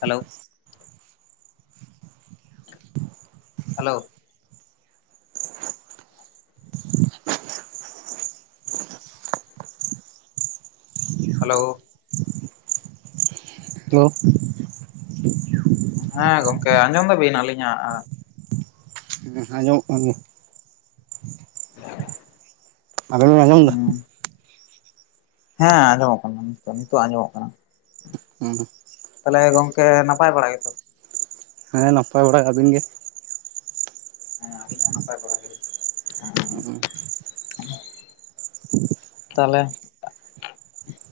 Hello hello hello hello ᱦᱮᱸ ᱜᱚᱝᱠᱮ ᱟᱸᱡᱚᱢ ᱫᱟᱵᱤᱱ ᱟᱹᱞᱤᱧᱟᱜ ᱟᱸ, ᱦᱮᱸ ᱟᱸᱡᱚᱢᱚᱜ ᱠᱟᱱ ᱜᱮ᱾ ᱟᱵᱮᱱ ᱵᱮᱱ ᱟᱸᱡᱚᱢᱫᱟ? ᱦᱮᱸ ᱟᱸᱡᱚᱢᱚᱜ ᱠᱟᱱᱟ ᱱᱤᱛᱚ ᱱᱤᱛᱚᱜ ᱟᱸᱡᱚᱢᱚᱜ ᱠᱟᱱᱟ᱾ ᱦᱩᱸ᱾ ᱛᱟᱦᱞᱮ ᱜᱚᱝᱠᱮ ᱱᱟᱯᱟᱭ ᱵᱟᱲᱟ ᱜᱮᱛᱚ? ᱦᱮᱸ ᱱᱟᱯᱟᱭ ᱵᱟᱲᱟ ᱟᱵᱤᱱ ᱜᱮ? ᱦᱮᱸ ᱟᱞᱤᱧ ᱦᱚᱸ ᱱᱟᱯᱟᱭ ᱵᱟᱲᱟ ᱜᱮ ᱮᱸ᱾ ᱛᱟᱦᱞᱮ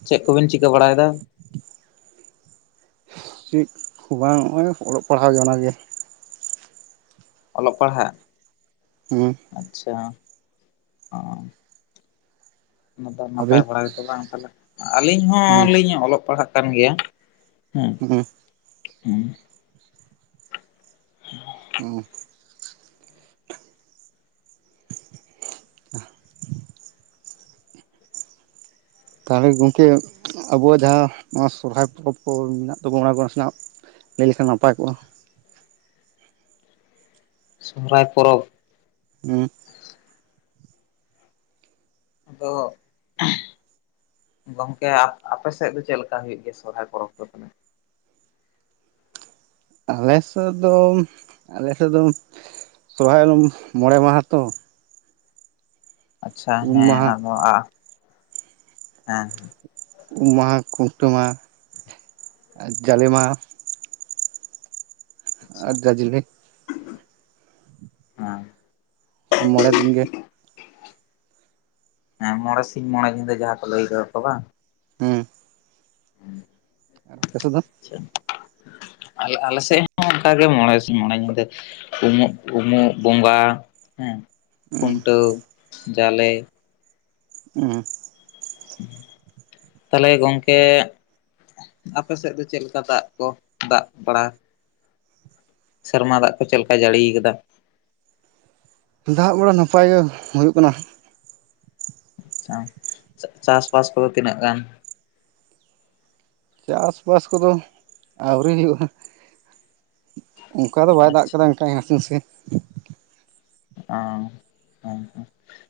ᱪᱮᱜ ᱠᱚᱵᱤᱱ ᱪᱤᱠᱟᱹ ᱵᱟᱲᱟᱭᱫᱟ? ᱪᱤᱜ ᱠᱷᱩ ᱵᱟᱝ ᱚᱸᱜ-ᱚᱭ ᱚᱞᱚᱜ ᱯᱟᱲᱦᱟᱣ ᱜᱮ ᱚᱱᱟᱜᱮ᱾ ᱚᱞᱚᱜ ᱯᱟᱲᱦᱟᱜ᱾ ᱦᱩᱸ᱾ ᱟᱪᱪᱷᱟ ᱚᱸ᱾ ᱚᱱᱟᱫᱚ ᱱᱟᱯᱟᱭ ᱟᱹᱵᱤᱱ ᱵᱟᱲᱟ ᱜᱮᱛᱚ ᱵᱟᱝ ᱛᱟᱞᱦᱮ ᱟᱞᱤᱧ ᱦᱚᱸᱞᱤᱧ ᱚᱞᱚᱜ ᱯᱟᱲᱦᱟᱜ ᱠᱟᱱ ᱜᱮᱭᱟ᱾ ᱦᱮᱸ ᱦᱩᱸ᱾ [inaudible] ᱛᱟᱦᱞᱮ ᱜᱚᱢᱠᱮ ᱟᱵᱚᱣᱟᱜ ᱡᱟᱦᱟᱸ ᱱᱚᱣᱟ ᱥᱚᱦᱨᱟᱭ ᱯᱚᱨᱚᱵᱽ ᱠᱚ ᱢᱮᱱᱟᱜ ᱛᱟᱵᱚᱱᱟ ᱚᱱᱟ ᱠᱚ ᱱᱟᱥᱮᱱᱟᱜ ᱞᱟᱹᱭ ᱞᱮᱠᱷᱟᱱ ᱱᱟᱯᱟᱭ ᱠᱚᱜ-ᱟ᱾ ᱥᱚᱦᱨᱟᱭ ᱯᱚᱨᱚᱵᱽ᱾ ᱦᱩᱸ᱾ ᱟᱫᱚ᱾ ᱜᱚᱝᱠᱮ ᱟᱯ ᱟᱯᱮᱥᱮᱫ ᱫᱚ ᱪᱮᱜ ᱞᱮᱠᱟ ᱦᱩᱭᱩᱜ ᱜᱮᱭᱟ ᱥᱚᱦᱨᱟᱭ ᱯᱚᱨᱚᱵᱽ ᱫᱚ ᱛᱚᱵᱮ᱾ ᱟᱞᱮᱥᱮᱜ ᱫᱚ ᱟᱞᱮᱥᱮᱜ ᱫᱚ ᱥᱚᱨᱦᱟᱭ ᱫᱚ ᱢᱚᱬᱮ ᱢᱟᱦᱟ ᱛᱚ᱾ ᱟᱪᱪᱷᱟ ᱩᱢ ᱦᱮᱸ ᱢᱟᱦᱟ ᱟᱵᱚ ᱟᱜ ᱦᱮᱸ᱾ ᱩᱢ ᱢᱟᱦᱟ ᱠᱷᱩᱱᱴᱟᱹᱣ ᱢᱟᱦᱟ ᱟᱨ ᱡᱟᱞᱮ ᱢᱟᱦᱟ᱾ ᱟᱨ ᱡᱟᱡᱞᱮ᱾ ᱦᱟᱸ᱾ ᱢᱚᱬᱮ ᱫᱤᱱ ᱜᱮ᱾ ᱦᱮᱸ ᱢᱚᱬᱮ ᱥᱤᱧ ᱢᱚᱬᱮ ᱧᱤᱫᱟᱹ ᱡᱟᱦᱟᱸ ᱠᱚ ᱞᱟᱹᱭ ᱠᱟᱫᱟ ᱠᱚ ᱵᱟᱝ᱾ ᱦᱩᱸ᱾ ᱟᱯᱮ ᱥᱮᱜ ᱫᱚ? ᱟᱪᱪᱷᱟ, ᱟᱞᱮ ᱟᱞᱮ ᱥᱮᱜ ᱦᱚᱸ ᱚᱱᱠᱟᱜᱮ ᱢᱚᱬᱮ ᱥᱤᱧ ᱢᱚᱬᱮ ᱧᱤᱫᱟᱹ᱾ ᱩᱢᱩᱜ ᱩᱢᱩᱜ ᱵᱚᱸᱜᱟ ᱦᱮᱸ ᱦᱩᱸ ᱠᱷᱩᱱᱴᱟᱹᱣ ᱡᱟᱞᱮ᱾ ᱦᱩᱸ᱾ ᱛᱟᱦᱞᱮ ᱜᱚᱢᱠᱮ᱾ ᱟᱯᱮ ᱥᱮᱜ ᱫᱚ ᱪᱮᱜ ᱞᱮᱠᱟ ᱫᱟᱜ ᱠᱚ ᱫᱟᱜ ᱵᱟᱲᱟ᱾ ᱥᱮᱨᱢᱟ ᱫᱟᱜ ᱠᱚ ᱪᱮᱜ ᱞᱮᱠᱟᱭ ᱡᱟᱲᱤᱭ ᱠᱟᱫᱟ᱾ ᱫᱟᱜ ᱵᱟᱲᱟ ᱱᱟᱯᱟᱭ ᱜᱮ ᱦᱩᱭᱩᱜ ᱠᱟᱱᱟ᱾ ᱟᱪᱪᱷᱟ ᱪᱟᱥᱵᱟᱥ ᱠᱚᱫᱚ ᱛᱤᱱᱟᱹᱜ ᱜᱟᱱ᱾ ᱪᱟᱥ ᱵᱟᱥ ᱠᱚᱫᱚ ᱟᱣᱨᱤ ᱦᱩᱭᱩᱜ-ᱟ᱾ ᱚᱝᱠᱟ ᱫᱚ ᱵᱟᱭ ᱫᱟᱜ ᱟᱪᱪᱷᱟ ᱠᱟᱫᱟ ᱚᱱᱠᱟ ᱟᱛᱩ ᱥᱮ᱾ ᱚᱻ ᱦᱮᱸ ᱦᱮᱸ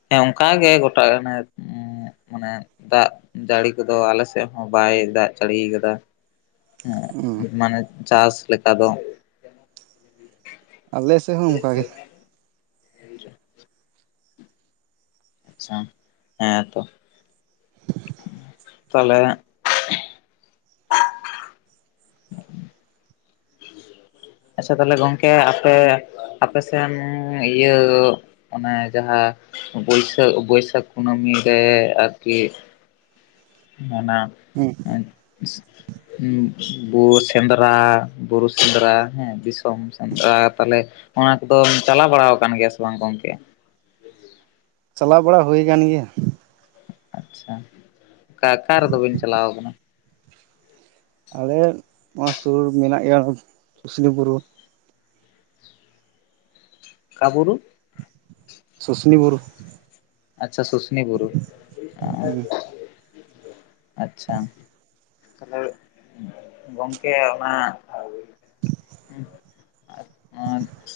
ᱦᱮᱸ ᱚᱝᱠᱟ ᱜᱮ ᱜᱚᱴᱟ ᱦᱟᱱᱮ᱾ ᱮᱸᱫ ᱢᱟᱱᱮ ᱫᱟᱜ ᱡᱟᱲᱤ ᱠᱚᱫᱚ ᱟᱞᱮ ᱥᱮᱜ ᱦᱚᱸ ᱵᱟᱭ ᱫᱟᱜ ᱡᱟᱲᱤᱭ ᱠᱟᱫᱟ᱾᱾ [unintelligible] [unintelligible] ᱢᱟᱱᱮ ᱪᱟᱥ ᱞᱮᱠᱟ ᱫᱚ᱾ ᱟᱞᱮ ᱥᱮᱜ ᱦᱚᱸ ᱚᱝᱠᱟ ᱜᱮ [inaudible] ᱟᱪᱷᱟ ᱦᱮᱸ ᱛᱚ ᱛᱟᱞᱮ ᱟᱪᱪᱷᱟ ᱛᱟᱦᱚᱞᱮ ᱜᱚᱝᱠᱮ ᱟᱯᱮ ᱟᱯᱮᱥᱮᱱ ᱤᱭᱟᱹ ᱚᱱᱮ ᱡᱟᱦᱟᱸ ᱵᱟᱹᱭᱥᱟᱹᱠ ᱵᱟᱹᱭᱥᱟᱠ ᱠᱩᱱᱟᱹᱢᱤ ᱨᱮ ᱟᱨᱠᱤ ᱚᱱᱟ ᱦᱩᱸ [inaudible] ᱵᱳ ᱥᱮᱸᱫᱽᱨᱟ ᱵᱩᱨᱩ ᱥᱮᱸᱫᱽᱨᱟ ᱦᱮᱸ ᱫᱤᱥᱚᱢ ᱥᱮᱸᱫᱽᱨᱟ ᱛᱟᱦᱞᱮ ᱚᱱᱟ ᱠᱚᱫᱚᱢ ᱪᱟᱞᱟᱣ ᱵᱟᱲᱟ ᱠᱟᱱ ᱜᱮᱭᱟ ᱥᱮ ᱵᱟᱝ ᱜᱚᱢᱠᱮ? ᱪᱟᱞᱟᱣ ᱵᱟᱲᱟ ᱦᱩᱭ ᱠᱟᱱ ᱜᱮᱭᱟ ᱟᱪᱪᱷᱟ ᱟᱠᱟ ᱟᱠᱟ ᱨᱮᱫᱚ ᱵᱤᱱ ᱪᱟᱞᱟᱣ ᱠᱟᱱᱟ? ᱟᱞᱮ ᱱᱚᱣᱟ ᱥᱳᱨ ᱢᱮᱱᱟᱜ ᱜᱮᱭᱟ ᱥᱩᱥᱱᱤ ᱵᱩᱨᱩ ᱚᱠᱟ ᱵᱩᱨᱩ ᱥᱩᱥᱱᱤ ᱵᱩᱨᱩ ᱟᱪᱪᱷᱟ ᱥᱩᱥᱱᱤ ᱵᱩᱨᱩ ᱦᱩᱸ ᱟᱪᱪᱷᱟ ᱛᱟᱦᱚᱞᱮ ᱜᱚᱝᱠᱮ ᱚᱱᱟ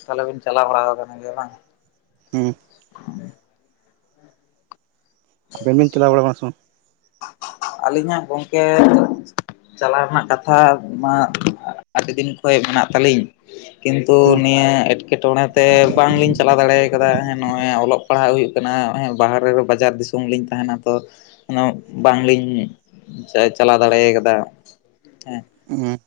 ᱛᱟᱦᱚᱞᱮ ᱵᱤᱱ ᱪᱟᱞᱟᱣ ᱵᱟᱲᱟ ᱠᱟᱱ ᱜᱮᱭᱟ ᱵᱟᱝ ᱦᱩᱸ ᱟᱵᱮ ᱵᱤᱱ ᱪᱟᱞᱟᱣ ᱵᱟᱲᱟ ᱠᱟᱱᱟ ᱥᱮ ᱵᱟᱝ ᱟᱹᱞᱤᱧᱟᱜ ᱜᱚᱝᱠᱮ ᱪᱟᱞᱟᱣ ᱨᱮᱱᱟᱜ ᱠᱟᱛᱷᱟ ᱢᱟ ᱟᱰᱤ ᱫᱤᱱ ᱠᱷᱚᱡ ᱢᱮᱱᱟᱜ ᱛᱟᱹᱞᱤᱧ ᱠᱤᱱᱛᱩ ᱦᱩᱸ ᱱᱤᱭᱟᱹ ᱮᱴᱠᱮᱴᱚᱬᱮ ᱛᱮ ᱵᱟᱝᱞᱤᱧ ᱪᱟᱞᱟᱣ ᱫᱟᱲᱮ ᱠᱟᱫᱟ ᱦᱮ ᱱᱚᱜᱼᱚᱭ ᱚᱞᱚᱜ ᱯᱟᱲᱦᱟᱜ ᱦᱩᱭᱩᱜ ᱠᱟᱱᱟ ᱦᱚᱜ ᱚᱭ ᱵᱟᱦᱮᱨᱮ ᱨᱮ ᱵᱟᱡᱟᱨ ᱫᱤᱥᱚᱢ ᱛᱚᱝ ᱞᱤᱧ ᱛᱟᱦᱮᱱᱟ ᱛᱚ ᱩᱱᱟᱹᱜ ᱵᱟᱝᱞᱤᱧ ᱪᱟᱞᱟᱣ ᱫᱟᱲᱮᱭ ᱠᱟᱫᱟ ᱦᱮᱸ ᱦᱩᱸ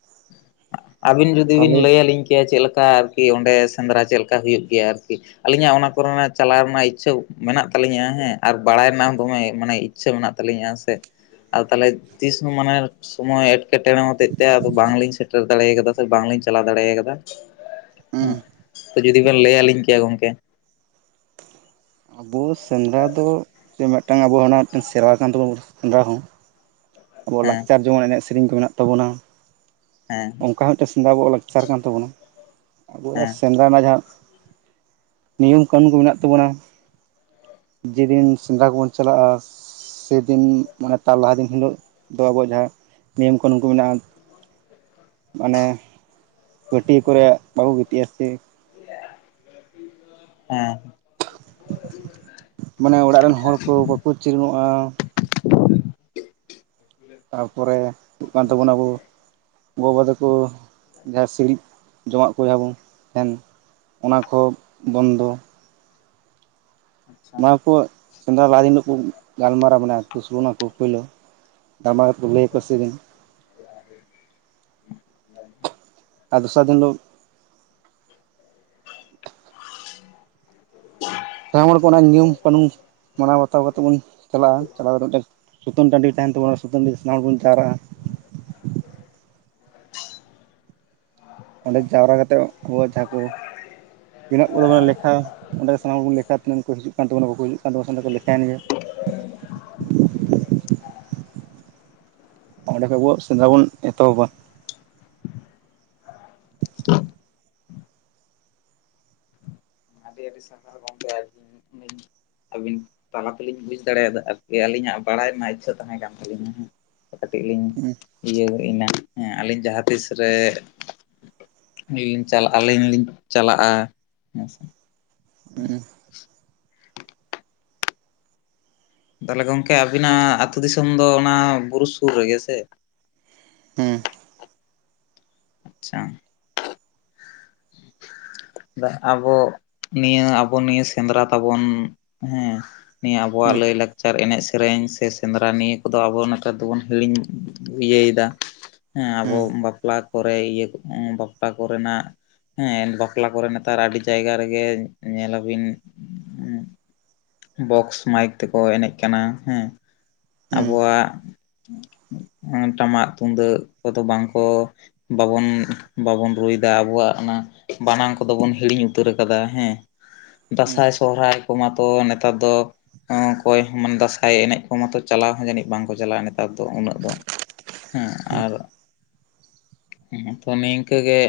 ᱟᱹᱵᱤᱱ ᱡᱩᱫᱤ ᱵᱤᱱ ᱛᱟᱦᱚᱞᱮ ᱞᱟᱹᱭᱟᱞᱤᱧ ᱠᱮᱭᱟ ᱪᱮᱜ ᱞᱮᱠᱟ ᱟᱨᱠᱤ ᱚᱸᱰᱮ ᱥᱮᱸᱫᱽᱨᱟ ᱪᱮᱜ ᱞᱮᱠᱟ ᱦᱩᱭᱩᱜ ᱜᱮᱭᱟ ᱟᱨᱠᱤ ᱟᱹᱞᱤᱧᱟᱜ ᱚᱱᱟ ᱠᱚᱨᱮᱱᱟᱜ ᱪᱟᱞᱟᱣ ᱨᱮᱱᱟᱜ ᱤᱪᱷᱟᱹ ᱢᱮᱱᱟᱜ ᱛᱟᱞᱤᱧᱟ ᱦᱮᱸ ᱟᱨ ᱵᱟᱲᱟᱭ ᱨᱮᱱᱟᱜ ᱦᱚᱸ ᱫᱚᱢᱮ ᱢᱟᱱᱮ ᱤᱪᱪᱷᱟᱹ ᱢᱮᱱᱟᱜ ᱛᱟᱞᱤᱧᱟ ᱥᱮ ᱟᱫᱚ ᱛᱟᱦᱚᱞᱮ ᱛᱤᱥᱦᱚᱸ ᱢᱟᱱᱮ ᱥᱚᱢᱚᱭ ᱮᱴᱠᱮᱴᱚᱬᱮ ᱦᱚᱛᱮᱡᱛᱮ ᱟᱫᱚ ᱵᱟᱝᱞᱤᱧ ᱥᱮ ᱴᱮᱨ ᱫᱟᱲᱮ ᱠᱟᱫᱟ ᱥᱮ ᱵᱟᱝᱞᱤᱧ ᱪᱟᱞᱟᱣ ᱫᱟᱲᱮ ᱠᱟᱫᱟ ᱦᱩᱸ ᱦᱚ ᱡᱩᱫᱤ ᱵᱮᱱ ᱞᱟᱹᱭ ᱞᱤᱧ ᱠᱮᱭᱟ ᱜᱚᱝᱠᱮ ᱟᱵᱚ ᱥᱮᱸᱫᱽᱨᱟ ᱫᱚ ᱡᱮ ᱢᱤᱜᱴᱟᱝ ᱟᱵᱚ ᱚᱱᱟ ᱢᱤᱜᱴᱟᱝ ᱥᱮᱨᱚᱣᱟ ᱠᱟᱱ ᱛᱟᱹᱵᱩ ᱣᱟ ᱥᱮᱸᱫᱽᱨᱟ ᱦᱚᱸ ᱟᱵᱚᱣᱟᱜ ᱦᱮᱸ ᱞᱟᱠᱪᱟᱨ ᱡᱮᱢᱚᱱ ᱮᱱᱮᱡ ᱥᱮᱨᱮᱧ ᱠᱚ ᱢᱮᱱᱟᱜ ᱛᱟᱵᱚᱱᱟ ᱦᱮᱸ ᱚᱝᱠᱟ ᱦᱚᱸ ᱢᱤᱜᱴᱮᱱ ᱥᱮᱸᱫᱽᱨᱟ ᱟᱵᱚᱣᱟᱜ ᱞᱟᱠᱪᱟᱨ ᱠᱟᱱ ᱛᱟᱵᱚᱱᱟ ᱟᱵᱚ ᱦᱮᱸ ᱥᱮᱸᱫᱽᱨᱟ ᱨᱮᱱᱟᱜ ᱡᱟᱦᱟᱸ ᱱᱤᱭᱚᱢ ᱠᱟᱹᱱᱩᱱ ᱠᱚ ᱢᱮᱱᱟᱜ ᱛᱟᱵᱚᱱᱟ ᱡᱮ ᱫᱤᱱ ᱥᱮᱸᱫᱽᱨᱟ ᱠᱚᱵᱚᱱ ᱪᱟᱞᱟᱜᱼᱟ ᱥᱮᱸᱫᱤᱱ ᱢᱟᱱᱮ ᱛᱟᱨ ᱞᱟᱦᱟ ᱫᱤᱱ ᱦᱤᱞᱳᱜ ᱫᱚ ᱟᱵᱚᱣᱟᱜ ᱡᱟᱦᱟᱸ ᱱᱤᱭᱚᱢ ᱠᱟᱱᱩᱱ ᱠᱚ ᱢᱮᱱᱟᱜᱼᱟ ᱾ ᱢᱟᱱᱮ ᱯᱟᱹᱴᱭᱟᱹ ᱠᱚᱨᱮ ᱵᱟᱵᱚ ᱜᱤᱛᱤᱜᱼ ᱟ ᱥᱮ? ᱦᱮᱸ ᱾ ᱢᱟᱱᱮ ᱚᱲᱟᱜ ᱨᱮᱱ ᱦᱚᱲ ᱠᱚ ᱵᱟᱠᱚ ᱪᱤᱨᱚᱱᱚᱜᱼᱟ ᱾ ᱛᱟᱨᱯᱚᱨᱮ ᱦᱩᱭᱩᱜ ᱠᱟᱱ ᱛᱟᱵᱳᱱᱟ ᱟᱵᱚ ᱜᱚᱼᱵᱟ ᱛᱟᱠᱚ ᱡᱟᱦᱟᱸ ᱥᱤᱲᱤᱡ ᱡᱚᱢᱟᱜ ᱠᱚ ᱡᱟᱦᱟᱸ ᱵᱚᱱ ᱛᱟᱦᱮᱱ ᱚᱱᱟ ᱠᱚ ᱵᱚᱱᱫᱚ ᱾ ᱟᱪᱪᱷᱟ ᱱᱚᱣᱟ ᱠᱚ ᱥᱮᱸᱫᱽᱨᱟ ᱞᱟᱦᱟ ᱫᱤᱱ ᱦᱤᱞᱳᱜ ᱠᱚ ᱜᱟᱞᱢᱟᱨᱟᱣ ᱢᱟᱱᱮ ᱟᱛᱳ ᱥᱳᱞᱳᱟᱱᱟ ᱠᱚ ᱯᱳᱭᱞᱳ ᱴᱟᱢᱟᱠ ᱨᱩᱭᱟ ᱟᱨ ᱠᱚ ᱥᱮᱨᱮᱧ, [inaudible] ᱟᱨ ᱫᱚᱥᱟᱨ ᱫᱤᱱ ᱦᱤᱞᱳᱜ ᱛᱟᱭᱚᱢ ᱦᱚᱲ ᱠᱚ ᱚᱱᱟ ᱱᱩᱤᱭᱚᱢ ᱠᱟᱹᱱᱩᱱ ᱢᱟᱱᱟᱣ ᱵᱟᱛᱟᱣ ᱠᱟᱛᱮᱫ ᱵᱚᱱ ᱪᱟᱞᱟᱜᱼᱟ᱾ ᱪᱟᱞᱟᱣ ᱠᱟᱛᱮᱫ ᱢᱤᱫᱴᱟᱝ ᱥᱩᱛᱟᱹᱱ ᱴᱟᱺᱰᱤ ᱛᱟᱦᱮᱱ ᱛᱟᱵᱚᱱᱟ ᱥᱩᱛᱟᱹᱱ ᱴᱟᱺᱰᱤ ᱨᱮ ᱥᱟᱱᱟᱢ ᱦᱚᱲ ᱵᱚᱱ ᱡᱟᱣᱨᱟᱜᱼᱟ ᱾ [inaudible] ᱚᱸᱰᱮ ᱡᱟᱣᱨᱟ ᱠᱟᱛᱮᱫ ᱦᱚᱲ ᱡᱟᱦᱟᱸ ᱠᱚ ᱛᱤᱱᱟᱹᱜ [unintelligible] ᱞᱮᱠᱷᱟᱼᱟ ᱚᱸᱰᱮ ᱥᱟᱱᱟᱢ ᱦᱚᱲ ᱵᱚᱱ ᱞᱮᱠᱷᱟᱜᱼᱟ ᱛᱤᱱᱟᱹᱜ ᱠᱚ ᱦᱤᱡᱩᱜ ᱠᱟᱱ ᱛᱟᱵᱚᱱᱟ ᱚᱸᱰᱮ ᱞᱮᱷᱟᱟᱭᱮᱱ ᱜᱮᱭᱟ [unintelligible] ᱚᱸᱰᱮ ᱠᱷᱚᱡ ᱟᱵᱚ ᱥᱮᱸᱫᱽᱨᱟ ᱵᱚᱱ ᱮᱛᱚᱦᱚᱵᱼᱟ᱾ ᱟᱹᱰᱤ ᱟᱹᱰᱤ ᱥᱟᱨᱦᱟᱣ ᱜᱚᱢᱠᱮ ᱟᱨᱠᱤ [unintelligible] ᱟᱹᱵᱤᱱ ᱛᱟᱞᱟ ᱛᱮᱞᱤᱧ ᱵᱩᱡ ᱫᱟᱲᱮᱭᱟᱫᱟ ᱟᱨᱠᱤ ᱟᱹᱞᱤᱧᱟᱜ ᱵᱟᱲᱟᱭ ᱨᱮᱱᱟᱜ ᱤᱪᱪᱷᱟᱹ ᱛᱟᱦᱮᱸᱠᱟᱱ ᱛᱟᱹᱞᱤᱧᱟ᱾ ᱠᱟᱹᱴᱤᱡ ᱞᱤᱧ ᱤᱭᱟᱹ ᱜᱚᱜ ᱮᱱᱟ ᱦᱮᱸ ᱟᱹᱞᱤᱧ ᱡᱟᱦᱟᱸ ᱛᱤᱥ ᱨᱮ ᱟᱞᱤᱧ ᱞᱤᱧ ᱪᱟᱞᱟᱜᱼᱟ, ᱟᱹᱞᱤᱧ ᱞᱤᱧ ᱪᱟᱞᱟᱜᱼᱟ ᱦᱮᱸᱥᱮ ᱩᱸᱦ, ᱛᱟᱦᱚᱞᱮ ᱜᱚᱝᱠᱮ ᱟᱵᱤᱱᱟᱜ ᱟᱹᱛᱩ ᱫᱤᱥᱚᱢ ᱫᱚ ᱚᱱᱟ ᱵᱩᱨᱩ ᱥᱩᱨ ᱨᱮᱜᱮ ᱦᱮᱥᱮ? ᱟᱪᱪᱷᱟ, ᱟᱵᱚ ᱱᱤᱭᱟᱹ ᱟᱵᱚ ᱱᱤᱭᱟᱹ ᱥᱮᱸᱫᱽᱨᱟ ᱛᱟᱵᱚᱱ, ᱦᱮᱸ, ᱱᱤᱭᱟᱹ ᱟᱵᱚᱣᱟᱜ ᱞᱟᱹᱭ ᱞᱟᱠᱪᱟᱨ ᱮᱱᱮᱡ ᱥᱮ ᱥᱮᱨᱮᱧ ᱥᱮ ᱥᱮᱸᱫᱽᱨᱟ ᱱᱤᱭᱟᱹ ᱠᱚᱫᱚ ᱟᱵᱚ ᱱᱮᱛᱟᱨ ᱫᱚᱵᱚᱱ ᱦᱤᱲᱤᱧ ᱤᱭᱟᱹᱭᱮᱫᱟ᱾ ᱦᱮᱸ ᱟᱵᱚ ᱵᱟᱯᱞᱟ ᱠᱚᱨᱮ ᱤᱭᱟᱹ ᱵᱟᱯᱞᱟ ᱠᱚᱨᱮᱱᱟᱜ ᱦᱮᱸ ᱵᱟᱯᱞᱟ ᱠᱚᱨᱮ ᱱᱮᱛᱟᱨ ᱟᱹᱰᱤ ᱡᱟᱭᱜᱟ ᱨᱮᱜᱮ ᱧᱮᱞᱟᱵᱤᱱ ᱩᱸ, ᱵᱚᱠᱥ ᱢᱟᱭᱤᱠ ᱛᱮᱠᱚ ᱮᱱᱮᱡ ᱠᱟᱱᱟ ᱦᱮᱸ᱾ ᱟᱵᱚᱣᱟᱜ ᱴᱟᱢᱟᱜ ᱛᱩᱢᱫᱟᱹᱜ ᱠᱚᱫᱚ ᱵᱟᱝᱠᱚ ᱵᱟᱵᱚᱱ ᱵᱟᱵᱚᱱ ᱨᱩᱭᱮᱫᱟ ᱟᱵᱚᱣᱟᱜ ᱚᱱᱟ ᱵᱟᱱᱟᱝ ᱠᱚᱫᱚ ᱵᱚᱱ ᱦᱤᱲᱤᱧ ᱩᱛᱟᱹᱨ ᱟᱠᱟᱫᱟ᱾ ᱦᱮᱸ, ᱫᱟᱸᱥᱟᱭ ᱥᱚᱦᱨᱟᱭ ᱠᱚᱢᱟᱛᱚ ᱱᱮᱛᱟᱨ ᱫᱚ ᱦᱮᱸ ᱚᱠᱚᱭ ᱦᱚᱸ ᱢᱟᱱᱮ ᱫᱟᱸᱥᱟᱭ ᱮᱱᱮᱡ ᱠᱚ ᱢᱟᱛᱚ ᱪᱟᱞᱟᱣ ᱦᱚᱸ ᱡᱟᱹᱱᱤᱡ ᱵᱟᱝᱠᱚ ᱪᱟᱞᱟᱜᱼᱟ ᱱᱮᱛᱟᱨ ᱫᱚ ᱩᱱᱟᱹᱜ ᱫᱚ? ᱦᱮᱸ ᱟᱨ ᱦ ᱛᱚ ᱱᱤᱝᱠᱟᱹ ᱜᱮ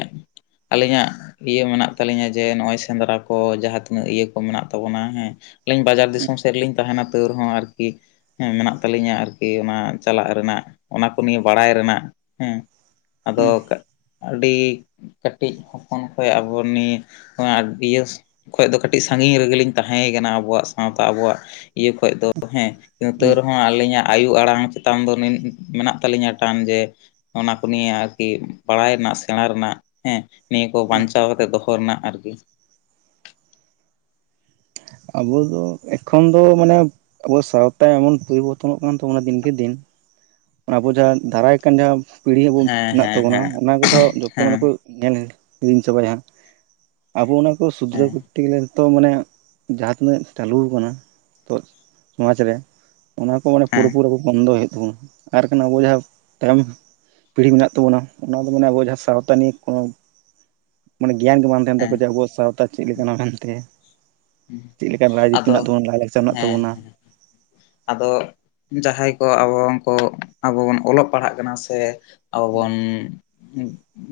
ᱟᱹᱞᱤᱧᱼᱟᱜ ᱤᱭᱟᱹ ᱢᱮᱱᱟᱜ ᱛᱟᱹᱞᱤᱧᱟ ᱡᱮ ᱱᱚᱜᱼᱚᱭ ᱥᱮᱸᱫᱽᱨᱟ ᱠᱚ ᱡᱟᱦᱟᱸ ᱛᱤᱱᱟᱹᱜ ᱤᱭᱟᱹ ᱠᱚ ᱢᱮᱱᱟᱜ ᱛᱟᱵᱚᱱᱟ ᱦᱮᱸ, ᱟᱹᱞᱤᱧ ᱵᱟᱡᱟᱨ ᱫᱤᱥᱚᱢ ᱥᱮᱫ ᱨᱮᱞᱤᱧ ᱛᱟᱦᱮᱱᱟ ᱛᱟᱹᱣ ᱨᱮᱦᱚᱸ ᱟᱨᱠᱤ, ᱦᱮᱸ ᱢᱮᱱᱟᱜ ᱛᱟᱹᱞᱤᱧᱟ ᱟᱨᱠᱤ ᱚᱱᱟ ᱪᱟᱞᱟᱜ ᱨᱮᱱᱟᱜ ᱚᱱᱟ ᱠᱚ ᱱᱤᱭᱟᱹ ᱵᱟᱲᱟᱭ ᱨᱮᱱᱟᱜ ᱦᱮᱸ᱾ ᱟᱫᱚ ᱟᱹᱰᱤ ᱠᱟᱹᱴᱤᱡ ᱦᱚᱯᱚᱱ ᱠᱷᱚᱡ ᱟᱵᱚ ᱱᱤᱭᱟᱹ ᱤᱭᱟᱹ ᱠᱷᱚᱡ ᱫᱚ ᱠᱟᱹᱴᱤᱡ ᱥᱟᱺᱜᱤᱧ ᱨᱮᱜᱮᱞᱤᱧ ᱛᱟᱦᱮᱸ ᱠᱟᱱᱟ ᱟᱵᱚᱣᱟᱜ ᱥᱟᱶᱛᱟ ᱟᱵᱚᱣᱟᱜ ᱤᱭᱟᱹ ᱠᱷᱚᱡ ᱫᱚ ᱦᱮᱸ᱾ ᱛᱟᱹᱣ ᱨᱮᱦᱚᱸ ᱟᱹᱞᱤᱧᱟᱜ ᱟᱭᱩ ᱟᱲᱟᱝ ᱪᱮᱛᱟᱱ ᱫᱚ ᱢᱮᱱᱟᱜ ᱛᱟᱹᱞᱤᱧᱟ ᱴᱟᱱ ᱡᱮ ᱚᱱᱟ ᱱᱤᱭᱟᱹ ᱟᱨᱠᱤ ᱵᱟᱲᱟᱭ ᱨᱮᱱᱟᱜ ᱥᱮᱸᱬᱟ ᱨᱮᱱᱟᱜ ᱦᱮᱸ ᱱᱤᱭᱟᱹ ᱠᱚ ᱵᱟᱧᱪᱟᱣ ᱠᱟᱛᱮᱫ ᱫᱚᱦᱚ ᱨᱮᱱᱟᱜ ᱟᱨᱠᱤ᱾ ᱟᱵᱚ ᱫᱚ ᱮᱠᱷᱚᱱ ᱫᱚ ᱢᱟᱱᱮ ᱟᱵᱚ ᱥᱟᱶᱛᱟ ᱮᱢᱚᱱ ᱯᱚᱨᱤᱵᱚᱨᱛᱚᱱᱚᱜ ᱠᱟᱱ ᱛᱟᱵᱚᱱᱟ ᱫᱤᱱᱠᱮ ᱫᱤᱱ ᱟᱵᱚ ᱡᱟᱦᱟᱸ ᱫᱟᱨᱟᱭ ᱠᱟᱱ ᱡᱟᱦᱟᱸ ᱯᱤᱲᱦᱤ ᱟᱵᱚ ᱦᱮᱸ ᱢᱮᱱᱟᱜ ᱦᱮᱸ ᱛᱟᱵᱚᱱᱟ ᱦᱮᱸ ᱚᱱᱟ ᱠᱚᱫᱚ ᱡᱚᱛᱚ ᱢᱟᱱᱮ ᱦᱮᱸ ᱠᱩ ᱧᱮᱞ ᱦᱤᱲᱤᱧ ᱪᱟᱵᱟᱭᱟ ᱦᱟᱸᱜ ᱟᱵᱚ ᱚᱱᱟ ᱠᱚ ᱥᱩᱫᱷᱨᱟᱹᱣ ᱦᱮᱸ ᱠᱚᱨᱛᱮ ᱜᱮᱞᱮ ᱱᱤᱛᱚᱜ ᱢᱟᱱᱮ ᱡᱟᱦᱟᱸ ᱛᱤᱱᱟᱹᱜ ᱪᱟᱞᱩ ᱟᱠᱟᱱᱟ ᱱᱤᱛᱚᱜ ᱥᱚᱢᱟᱡ ᱨᱮ ᱚᱱᱟ ᱢᱟᱱᱮ ᱯᱩᱨᱟᱹ ᱦᱮᱸ ᱯᱩᱨᱤ ᱵᱚᱱᱫᱚᱭ ᱦᱩᱭᱩᱜ ᱛᱟᱵᱚᱱᱟ ᱟᱨᱠᱷᱟᱱ ᱟᱵᱚ ᱡᱟᱦᱟᱸ ᱛᱟᱭᱚᱢ ᱯᱤᱲᱦᱤ ᱢᱮᱱᱟᱜ ᱛᱟᱵᱚᱱᱟ ᱚᱱᱟ ᱫᱚ ᱢᱟᱱᱮ ᱟᱵᱚ ᱡᱟᱦᱟᱸ ᱥᱟᱶᱛᱟ ᱱᱤᱭᱮ ᱠᱚᱱᱚ ᱢᱟᱱᱮ ᱜᱮᱭᱟᱱ ᱜᱮ ᱵᱟᱝ ᱛᱟᱦᱮᱱ ᱦᱮᱸ ᱛᱟᱠᱚᱣᱟ ᱡᱮ ᱟᱵᱚᱣᱟᱜ ᱥᱟᱶᱛᱟ ᱪᱮᱫ ᱞᱮᱠᱟᱱᱟ ᱢᱮᱱᱛᱮ᱾ ᱪᱮᱫ ᱞᱮᱠᱟᱱ ᱨᱟᱡᱽᱱᱤᱛᱤ ᱟᱫᱚ ᱢᱮᱱᱟᱜ ᱛᱟᱵᱚᱱᱟ ᱞᱟᱭᱼᱞᱟᱠᱪᱟᱨ ᱢᱮᱱᱟᱜ ᱦᱮᱸ ᱛᱟᱵᱚᱱᱟ ᱟᱫᱚ, ᱡᱟᱦᱟᱸᱭ ᱠᱚ ᱟᱵᱚ ᱠᱚ ᱟᱵᱚ ᱵᱚᱱ ᱚᱞᱚᱜ ᱯᱟᱲᱦᱟᱜ ᱠᱟᱱᱟ ᱥᱮ ᱟᱵᱚ ᱦᱩᱸ ᱵᱚᱱᱼᱼ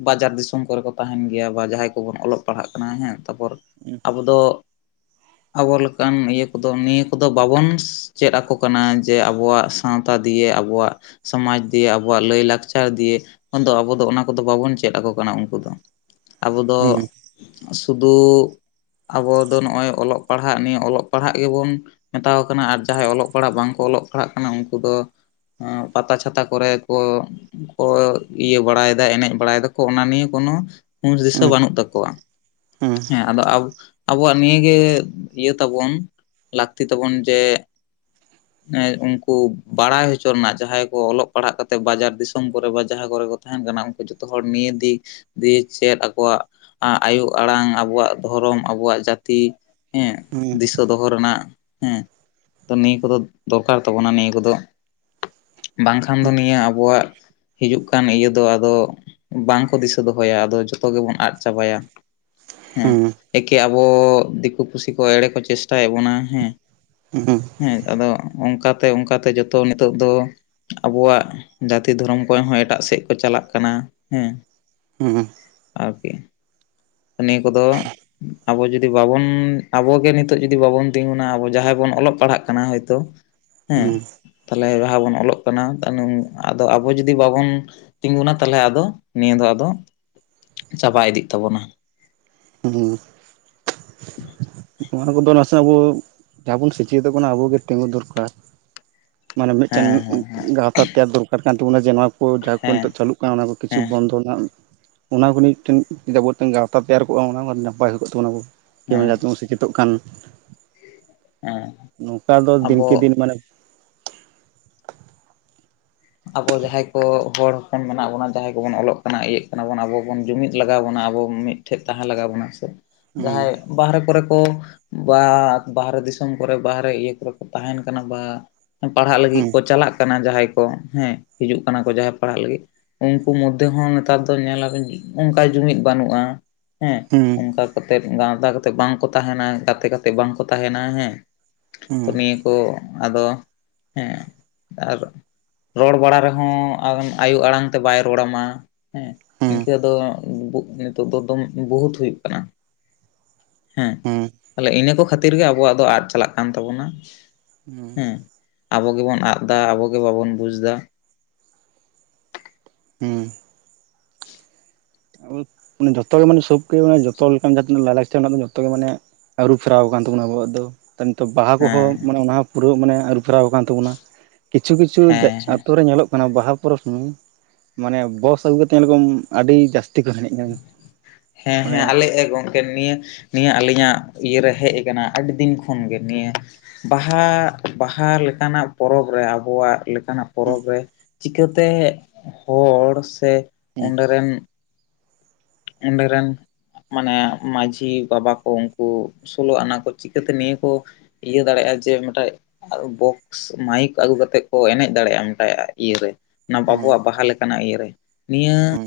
ᱵᱟᱡᱟᱨ ᱫᱤᱥᱚᱢ ᱠᱚᱨᱮ ᱠᱚ ᱛᱟᱦᱮᱱ ᱜᱮᱭᱟ ᱵᱟ ᱡᱟᱦᱟᱸᱭ ᱠᱚᱵᱚᱱ ᱚᱞᱚᱜ ᱯᱟᱲᱦᱟᱜ ᱠᱟᱱᱟ ᱦᱮᱸ ᱛᱟᱨᱯᱚᱨᱼᱼ ᱩ, [inaudible] ᱟᱵᱚ ᱫᱚ, ᱟᱵᱚ ᱞᱮᱠᱟᱱ ᱤᱭᱟᱹ ᱠᱚᱫᱚ ᱱᱤᱭᱟᱹ ᱠᱚᱫᱚ ᱵᱟᱵᱚᱱ ᱪᱮᱫ ᱟᱠᱚ ᱠᱟᱱᱟ ᱡᱮ ᱟᱵᱚᱣᱟᱜᱼᱼ ᱥᱟᱶᱛᱟ ᱫᱤᱭᱮ ᱟᱵᱚᱣᱟᱜ ᱥᱚᱢᱟᱡᱽ ᱫᱤᱭᱮ ᱟᱵᱚᱣᱟᱜ ᱞᱟᱹᱭ ᱞᱟᱠᱪᱟᱨ ᱫᱤᱭᱮᱼᱼ ᱫᱚ ᱟᱵᱚ ᱫᱚ ᱚᱱᱟ ᱠᱚᱫᱚ ᱵᱟᱵᱚᱱ ᱪᱮᱫ ᱟᱠᱚ ᱠᱟᱱᱟ ᱩᱱᱠᱩ ᱫᱚ, ᱟᱵᱚ ᱫᱚ ᱦᱩᱸ ᱥᱩᱫᱩ ᱟᱵᱚᱼᱼ ᱟᱫᱚ ᱱᱚᱜ ᱚᱭ ᱚᱞᱚᱜ ᱯᱟᱲᱦᱟᱜ ᱱᱤᱭᱟᱹ ᱚᱞᱚᱜ ᱯᱟᱲᱦᱟᱜ ᱜᱮᱵᱚᱱᱼᱼ ᱢᱮᱛᱟ ᱠᱚ ᱠᱟᱱᱟ ᱟᱨ ᱡᱟᱦᱟᱸᱭ ᱚᱞᱚᱜ ᱯᱟᱲᱦᱟᱜ ᱵᱟᱝᱠᱚ ᱚᱞᱚᱜ ᱯᱟᱲᱦᱟᱜ ᱠᱟᱱᱟ ᱩᱱᱠᱩ ᱫᱚᱼᱼ ᱯᱟᱛᱟ ᱪᱷᱟᱛᱟ ᱠᱚᱨᱮ ᱠᱚᱼᱼ ᱠᱚ ᱤᱭᱟᱹ ᱵᱟᱲᱟᱭ ᱫᱟ ᱮᱱᱮᱡ ᱵᱟᱲᱟᱭ ᱫᱟᱠᱚ ᱚᱱᱟ ᱱᱤᱭᱮ ᱠᱳᱱᱳ, ᱦᱩᱥ ᱫᱤᱥᱟᱹ ᱦᱩᱸ ᱵᱟᱹᱱᱩᱜ ᱛᱟᱠᱚᱣᱟ ᱦᱩᱸ ᱦᱮᱸ ᱟᱫᱚ ᱟᱵᱼᱼ ᱟᱵᱚᱣᱟᱜ ᱱᱤᱭᱟᱹᱜᱮ ᱤᱭᱟᱹ ᱛᱟᱵᱚᱱ ᱞᱟᱹᱠᱛᱤ ᱛᱟᱵᱚᱱ ᱡᱮ, ᱩᱱᱠᱩ ᱵᱟᱲᱟᱭ ᱦᱚᱪᱚ ᱨᱮᱱᱟᱜ ᱡᱟᱦᱟᱸᱭ ᱠᱚ ᱚᱞᱚᱜ ᱯᱟᱲᱦᱟᱜ ᱠᱟᱛᱮᱜ ᱵᱟᱡᱟᱨ ᱫᱤᱥᱚᱢ ᱠᱚᱨᱮ ᱵᱟ ᱡᱟᱦᱟᱸ ᱠᱚᱨᱮᱼᱼ ᱛᱟᱦᱮᱱ ᱠᱟᱱᱟ ᱩᱱᱠᱩ ᱡᱚᱛᱚ ᱦᱚᱲ ᱱᱤᱭᱟᱹ ᱫᱤᱤᱠ ᱫᱤᱭᱮ ᱪᱮᱫ ᱟᱠᱚᱣᱟᱜ, ᱟᱭᱳ ᱟᱲᱟᱝ ᱟᱵᱚᱣᱟᱜ ᱫᱷᱚᱨᱚᱢ ᱟᱵᱚᱣᱟᱜ ᱡᱟᱛᱤᱼᱼ ᱦᱮᱸ ᱦᱩᱸ ᱫᱤᱥᱟᱹ ᱫᱚᱦᱚ ᱨᱮᱱᱟᱜ ᱦᱮᱸ ᱛᱚ ᱱᱤᱭᱟᱹ ᱠᱚᱫᱚ, ᱫᱚᱨᱠᱟᱨ ᱛᱟᱵᱚᱱᱟ ᱱᱤᱭᱟᱹ ᱠᱚᱫᱚ ᱵᱟᱝᱠᱷᱟᱱ ᱫᱚ ᱱᱤᱭᱟᱹ ᱟᱵᱚᱣᱟᱜᱼᱼ ᱦᱤᱡᱩᱜ ᱠᱟᱱ ᱤᱭᱟᱹ ᱫᱚ ᱟᱫᱚ ᱵᱟᱝᱠᱚ ᱫᱤᱥᱟᱹ ᱫᱚᱦᱚᱭᱟ ᱟᱫᱚ ᱡᱚᱛᱚ ᱜᱮᱵᱚᱱ ᱟᱫ ᱪᱟᱵᱟᱭᱟ᱾ ᱦᱮᱸ ᱦᱩᱸ ᱮᱠᱮ ᱟᱵᱚ ᱫᱤᱠᱩ ᱯᱩᱥᱤ ᱠᱚ ᱮᱲᱮ ᱠᱚ ᱪᱮᱥᱴᱟᱭᱮᱫ ᱵᱚᱱᱟ ᱦᱮᱸ, ᱦᱩ ᱦᱩᱸ, ᱦᱮᱸ ᱟᱫᱚ ᱚᱱᱠᱟᱛᱮ ᱚᱱᱠᱟᱛᱮ ᱡᱚᱛᱚ ᱱᱤᱛᱚᱜ ᱫᱚ᱾ ᱟᱵᱚᱣᱟᱜ ᱡᱟᱹᱛᱤ ᱫᱷᱚᱨᱚᱢ ᱠᱚ ᱦᱚᱸ ᱮᱴᱟᱜ ᱥᱮᱫ ᱠᱚ ᱪᱟᱞᱟᱜ ᱠᱟᱱᱟ ᱦᱮᱸ, ᱦᱩᱸ, ᱟᱨᱠᱮ, ᱱᱤᱭᱟᱹ ᱠᱚᱫᱚᱼᱼ ᱟᱵᱚ ᱡᱩᱫᱤ ᱵᱟᱵᱚᱱ ᱟᱵᱚᱜᱮ ᱱᱤᱛᱚᱜ ᱡᱚᱫᱤ ᱵᱟᱵᱚᱱ ᱛᱤᱸᱜᱩᱱᱟ ᱟᱵᱚ ᱡᱟᱦᱟᱸᱭ ᱵᱚᱱ ᱚᱞᱚᱜ ᱯᱟᱲᱦᱟᱜ ᱠᱟᱱᱟ ᱦᱳᱭᱛᱳ, ᱦᱮᱸ ᱦᱩᱸ ᱛᱟᱦᱚᱞᱮ ᱡᱟᱦᱟᱸ ᱵᱚᱱ ᱚᱞᱚᱜ ᱠᱟᱱᱟ ᱦᱮ ᱟᱫᱚ ᱟᱵᱚ ᱡᱩᱚᱫᱤ ᱵᱟᱵᱚᱱ, ᱛᱤᱸᱜᱩᱱᱟ ᱛᱟᱦᱚᱞᱮ ᱟᱫᱚ ᱱᱤᱭᱟᱹ ᱫᱚ ᱟᱫᱚ ᱪᱟᱵᱟ ᱤᱫᱤᱜ ᱛᱟᱵᱚᱱᱟ, ᱦᱩᱸ, ᱦᱩᱸ, [inaudible] ᱱᱚᱣᱟ ᱠᱚᱫᱚ ᱱᱟᱥᱮ ᱟᱵᱚ ᱡᱟᱦᱟᱸ ᱵᱚᱱ ᱥᱮᱪᱮᱫᱚᱜ ᱠᱟᱱᱟ ᱟᱵᱚ ᱜᱮ ᱛᱤᱸᱜᱩ ᱫᱚᱨᱠᱟᱨ᱾ ᱢᱟᱱᱮ ᱢᱤᱫᱴᱮᱱ ᱦᱮᱸ ᱦᱮᱸ ᱦᱮᱸ ᱜᱟᱶᱛᱟ ᱛᱮᱭᱟᱨ ᱫᱚᱨᱠᱟᱨ ᱠᱟᱱ ᱛᱟᱵᱳᱱᱟ ᱡᱮ ᱱᱚᱣᱟ᱾ ᱡᱟᱦᱟᱸ ᱠᱚ ᱦᱮᱸ ᱱᱤᱛᱚᱜ ᱪᱟᱹᱞᱩᱜ ᱠᱟᱱᱟ ᱚᱱᱟ ᱠᱚ ᱠᱤᱪᱷᱩ ᱦᱮᱸ ᱵᱚᱱᱫᱚ ᱨᱮᱱᱟᱜ, ᱚᱱᱟ ᱠᱚ ᱢᱤᱫᱴᱮᱱ ᱡᱮ ᱟᱵᱮᱱ ᱜᱟᱶᱛᱟ ᱛᱮᱭᱟᱨ ᱠᱚᱜᱼᱟ ᱚᱱᱟ ᱱᱟᱯᱟᱭ ᱦᱩᱭᱩᱜᱜ ᱛᱟᱚᱱᱟ ᱦᱮᱸ ᱠᱮᱢᱮᱨᱟᱱ, ᱛᱳᱜᱠᱟᱱ ᱦᱮᱸ ᱱᱚᱝᱠᱟ ᱫᱚ ᱟᱵᱚ ᱫᱤᱱᱠᱮ ᱫᱤᱱ ᱢᱟᱱᱮ, ᱟᱵᱚ ᱡᱟᱦᱟᱸᱭ ᱠᱚ ᱦᱚᱲ ᱦᱚᱯᱚᱱ ᱢᱮᱱᱟᱜ ᱵᱚᱱᱟ ᱡᱟᱦᱟᱸᱭ ᱠᱚᱵᱚᱱ ᱚᱞᱚᱜ ᱠᱟᱱᱟ ᱤᱭᱟᱹᱜ ᱠᱟᱱᱟ ᱵᱚᱱ ᱟᱵᱚ ᱵᱚᱱ ᱡᱩᱢᱤᱫ ᱞᱟᱜᱟᱣ ᱵᱚᱱᱟ ᱟᱵᱚ ᱢᱤᱫᱼᱼ ᱴᱷᱮᱡ ᱛᱟᱦᱮᱸ ᱞᱟᱜᱟᱣ ᱵᱚᱱᱟ ᱥᱮ ᱡᱟᱦᱟᱸᱭ, ᱦᱩᱸ ᱵᱟᱦᱨᱮ ᱠᱚᱨᱮ ᱠᱚ ᱵᱟ ᱵᱟᱦᱨᱮ ᱫᱤᱥᱚᱢ ᱠᱚᱨᱮ ᱵᱟᱦᱨᱮ ᱤᱭᱟᱹ ᱠᱚᱨᱮ ᱠᱚ ᱛᱟᱦᱮᱱ ᱠᱟᱱᱟ ᱵᱟ, ᱯᱟᱲᱦᱟᱜ ᱞᱟᱹᱜᱤᱫ ᱦᱩᱸ ᱠᱚ ᱪᱟᱞᱟᱜ ᱠᱟᱱᱟ ᱡᱟᱦᱟᱸᱭ ᱠᱚ ᱦᱮᱸ ᱦᱤᱡᱩᱜ ᱠᱟᱱᱟ ᱠᱚ ᱡᱟᱦᱟᱸᱭ ᱯᱟᱲᱦᱟᱜ ᱞᱟᱹᱜᱤᱫ, ᱩᱱᱠᱩ ᱢᱳᱫᱽᱫᱷᱮ ᱦᱚᱸ ᱱᱮᱛᱟᱨ ᱫᱚ ᱧᱮᱞᱟᱵᱤᱱ ᱚᱱᱠᱟ ᱡᱩᱢᱤᱫ ᱵᱟᱹᱱᱩᱜᱼᱟ ᱦᱮᱸ, ᱦᱩᱸ, ᱚᱱᱠᱟ ᱠᱟᱛᱮᱫ ᱜᱟᱶᱛᱟ ᱠᱟᱛᱮ ᱵᱟᱝᱠᱚ ᱛᱟᱦᱮᱱᱟ ᱜᱟᱛᱮ ᱠᱟᱛᱮ ᱵᱟᱝᱠᱚ ᱛᱟᱦᱮᱱᱟ ᱦᱮᱸ, ᱯ-ᱪᱚᱜ ᱦᱩᱸ ᱛᱚ ᱱᱤᱭᱟᱹ ᱠᱚ ᱟᱫᱚ ᱦᱮᱸ ᱟᱨ, ᱨᱚᱲ ᱵᱟᱲᱟ ᱨᱮᱦᱚᱸ ᱟᱭᱳ ᱟᱲᱟᱝ ᱛᱮ ᱵᱟᱭ ᱨᱚᱲᱟ ᱢᱟ ᱦᱮᱸᱦ, ᱦᱩᱸ ᱤᱱᱠᱟᱹ ᱫᱚ ᱵᱩᱜ ᱱᱤᱛᱚᱜ ᱫᱚ ᱫᱚᱢ ᱵᱩᱜ ᱵᱩᱦᱩᱛ ᱦᱩᱭᱩᱜ ᱠᱟᱱᱟ ᱾ ᱦᱩᱸ ᱛᱟᱦᱞᱮ ᱤᱱᱟᱹ ᱠᱚ ᱠᱷᱟᱹᱛᱤᱨ ᱜᱮ ᱟᱵᱚᱣᱟᱜ ᱫᱚ ᱟᱫ ᱪᱟᱞᱟᱜ ᱠᱟᱱ ᱛᱟᱵᱚᱱᱟ, ᱥᱩᱜ ᱾ ᱦᱩᱸ ᱦᱮᱸ ᱟᱵᱚ ᱜᱮᱵᱚᱱ ᱟᱜ ᱫᱟ ᱟᱵᱚᱜᱮ ᱵᱟᱵᱚᱱ ᱵᱩᱡᱽ ᱫᱟ ᱾ ᱦᱩᱸ ᱾ ᱥᱩᱜ ᱾ ᱟ-ᱳᱫ ᱾ ᱢᱟᱱᱮ ᱡᱚᱛᱚ ᱜᱮ ᱢᱟᱱᱮ ᱥᱚᱠᱨᱤᱭ ᱡᱚᱛᱚ ᱞᱮᱠᱟᱱ ᱡᱟᱦᱟᱸᱛᱤᱱᱟᱹᱜ ᱞᱟᱭᱼᱞᱟᱪᱟᱨ ᱢᱮᱱᱟᱜ ᱫᱚ ᱡᱚᱛᱚ ᱜᱮ ᱢᱟᱱᱮ ᱟᱹᱨᱩ ᱯᱷᱮᱨᱟᱣ ᱟᱠᱟᱱ ᱛᱟᱵᱚᱱᱟ ᱟᱵᱚᱣᱟᱜ ᱫᱚ ᱱᱤᱛᱚᱜ ᱵᱟᱦᱟ ᱦᱮᱸ ᱠᱚᱦᱚᱸ ᱢᱟᱱᱮ ᱚᱱᱟ ᱯᱩᱨᱟᱹ ᱢᱟᱱᱮ ᱟᱹᱨᱩ ᱯᱷᱮᱨᱟᱣ ᱟᱠᱟᱱ ᱛᱟᱵᱚᱱᱟ ᱾ ᱠᱤᱪᱷᱩ ᱠᱤᱪᱷᱩ ᱦᱮᱸ ᱦᱮᱸ ᱟᱛᱳ ᱨᱮ ᱧᱮᱞᱚᱜ ᱠᱟᱱᱟ ᱵᱟᱦᱟ ᱯᱚᱨᱚᱵᱽ ᱥᱚᱢᱚᱭ ᱢᱟᱱᱮ ᱵᱚᱥ ᱟᱹᱜᱩ ᱠᱟᱛᱮ ᱧᱮᱞ ᱠᱚᱢ ᱟᱹᱰᱤ ᱡᱟᱥᱛᱤ ᱠᱚ ᱮᱱᱮᱡ ᱾ ᱦᱮᱸ ᱦᱮᱸ ᱟᱞᱮ ᱮ ᱜᱚᱝᱠᱮ ᱱᱤᱭᱟᱹ, ᱱᱤᱭᱟᱹ ᱟᱞᱤᱧᱟᱜ ᱤᱭᱟᱹᱨᱮ ᱦᱮᱡ ᱟᱠᱟᱱᱟ ᱾ ᱟᱹᱰᱤ ᱫᱤᱱ ᱠᱷᱚᱱᱜᱮ ᱱᱤᱭᱟᱹ ᱵᱟᱦᱟ ᱵᱟᱦᱟ ᱞᱮᱠᱟᱱᱟᱜ ᱯᱚᱨᱚᱵᱽ ᱨᱮ ᱟᱵᱚᱣᱟᱜ ᱠᱟᱱᱟᱜ ᱦᱩᱸ ᱯᱚᱨᱚᱵᱽ ᱨᱮ ᱪᱤᱠᱟᱹᱛᱮ ᱦᱚᱲ ᱥᱮ ᱦᱩᱸ ᱚᱸᱰᱮ ᱨᱮᱱ ᱚᱸᱰᱮ ᱨᱮᱱ ᱢᱟᱱᱮ ᱢᱟᱺᱡᱷᱤ ᱵᱟᱵᱟ ᱠᱚ ᱩᱱᱠᱩ ᱥᱳᱞᱳ ᱟᱱᱟ ᱠᱚ ᱪᱤᱠᱟᱹᱛᱮ ᱱᱤᱭᱟᱹ ᱠᱚ ᱤᱭᱟᱹ ᱫᱟᱲᱮᱭᱟᱜᱼᱟ, ᱡᱮ ᱢᱤᱫᱴᱟᱡ ᱟᱨ ᱵᱚᱠᱥ ᱢᱟᱭᱤᱠ ᱟᱹᱜᱩ ᱠᱟᱛᱮᱫ ᱠᱚ ᱮᱱᱮᱡ ᱫᱟᱲᱮᱭᱟᱜᱼᱟ ᱢᱤᱫᱴᱟᱡ ᱤᱭᱟᱹᱨᱮ ᱾ ᱦᱩᱸ ᱟᱵᱚᱣᱟᱜ ᱵᱟᱦᱟ ᱞᱮᱠᱟᱱᱟᱜ ᱤᱭᱟᱹᱨᱮ ᱱᱤᱭᱟᱹ ᱦᱩᱸ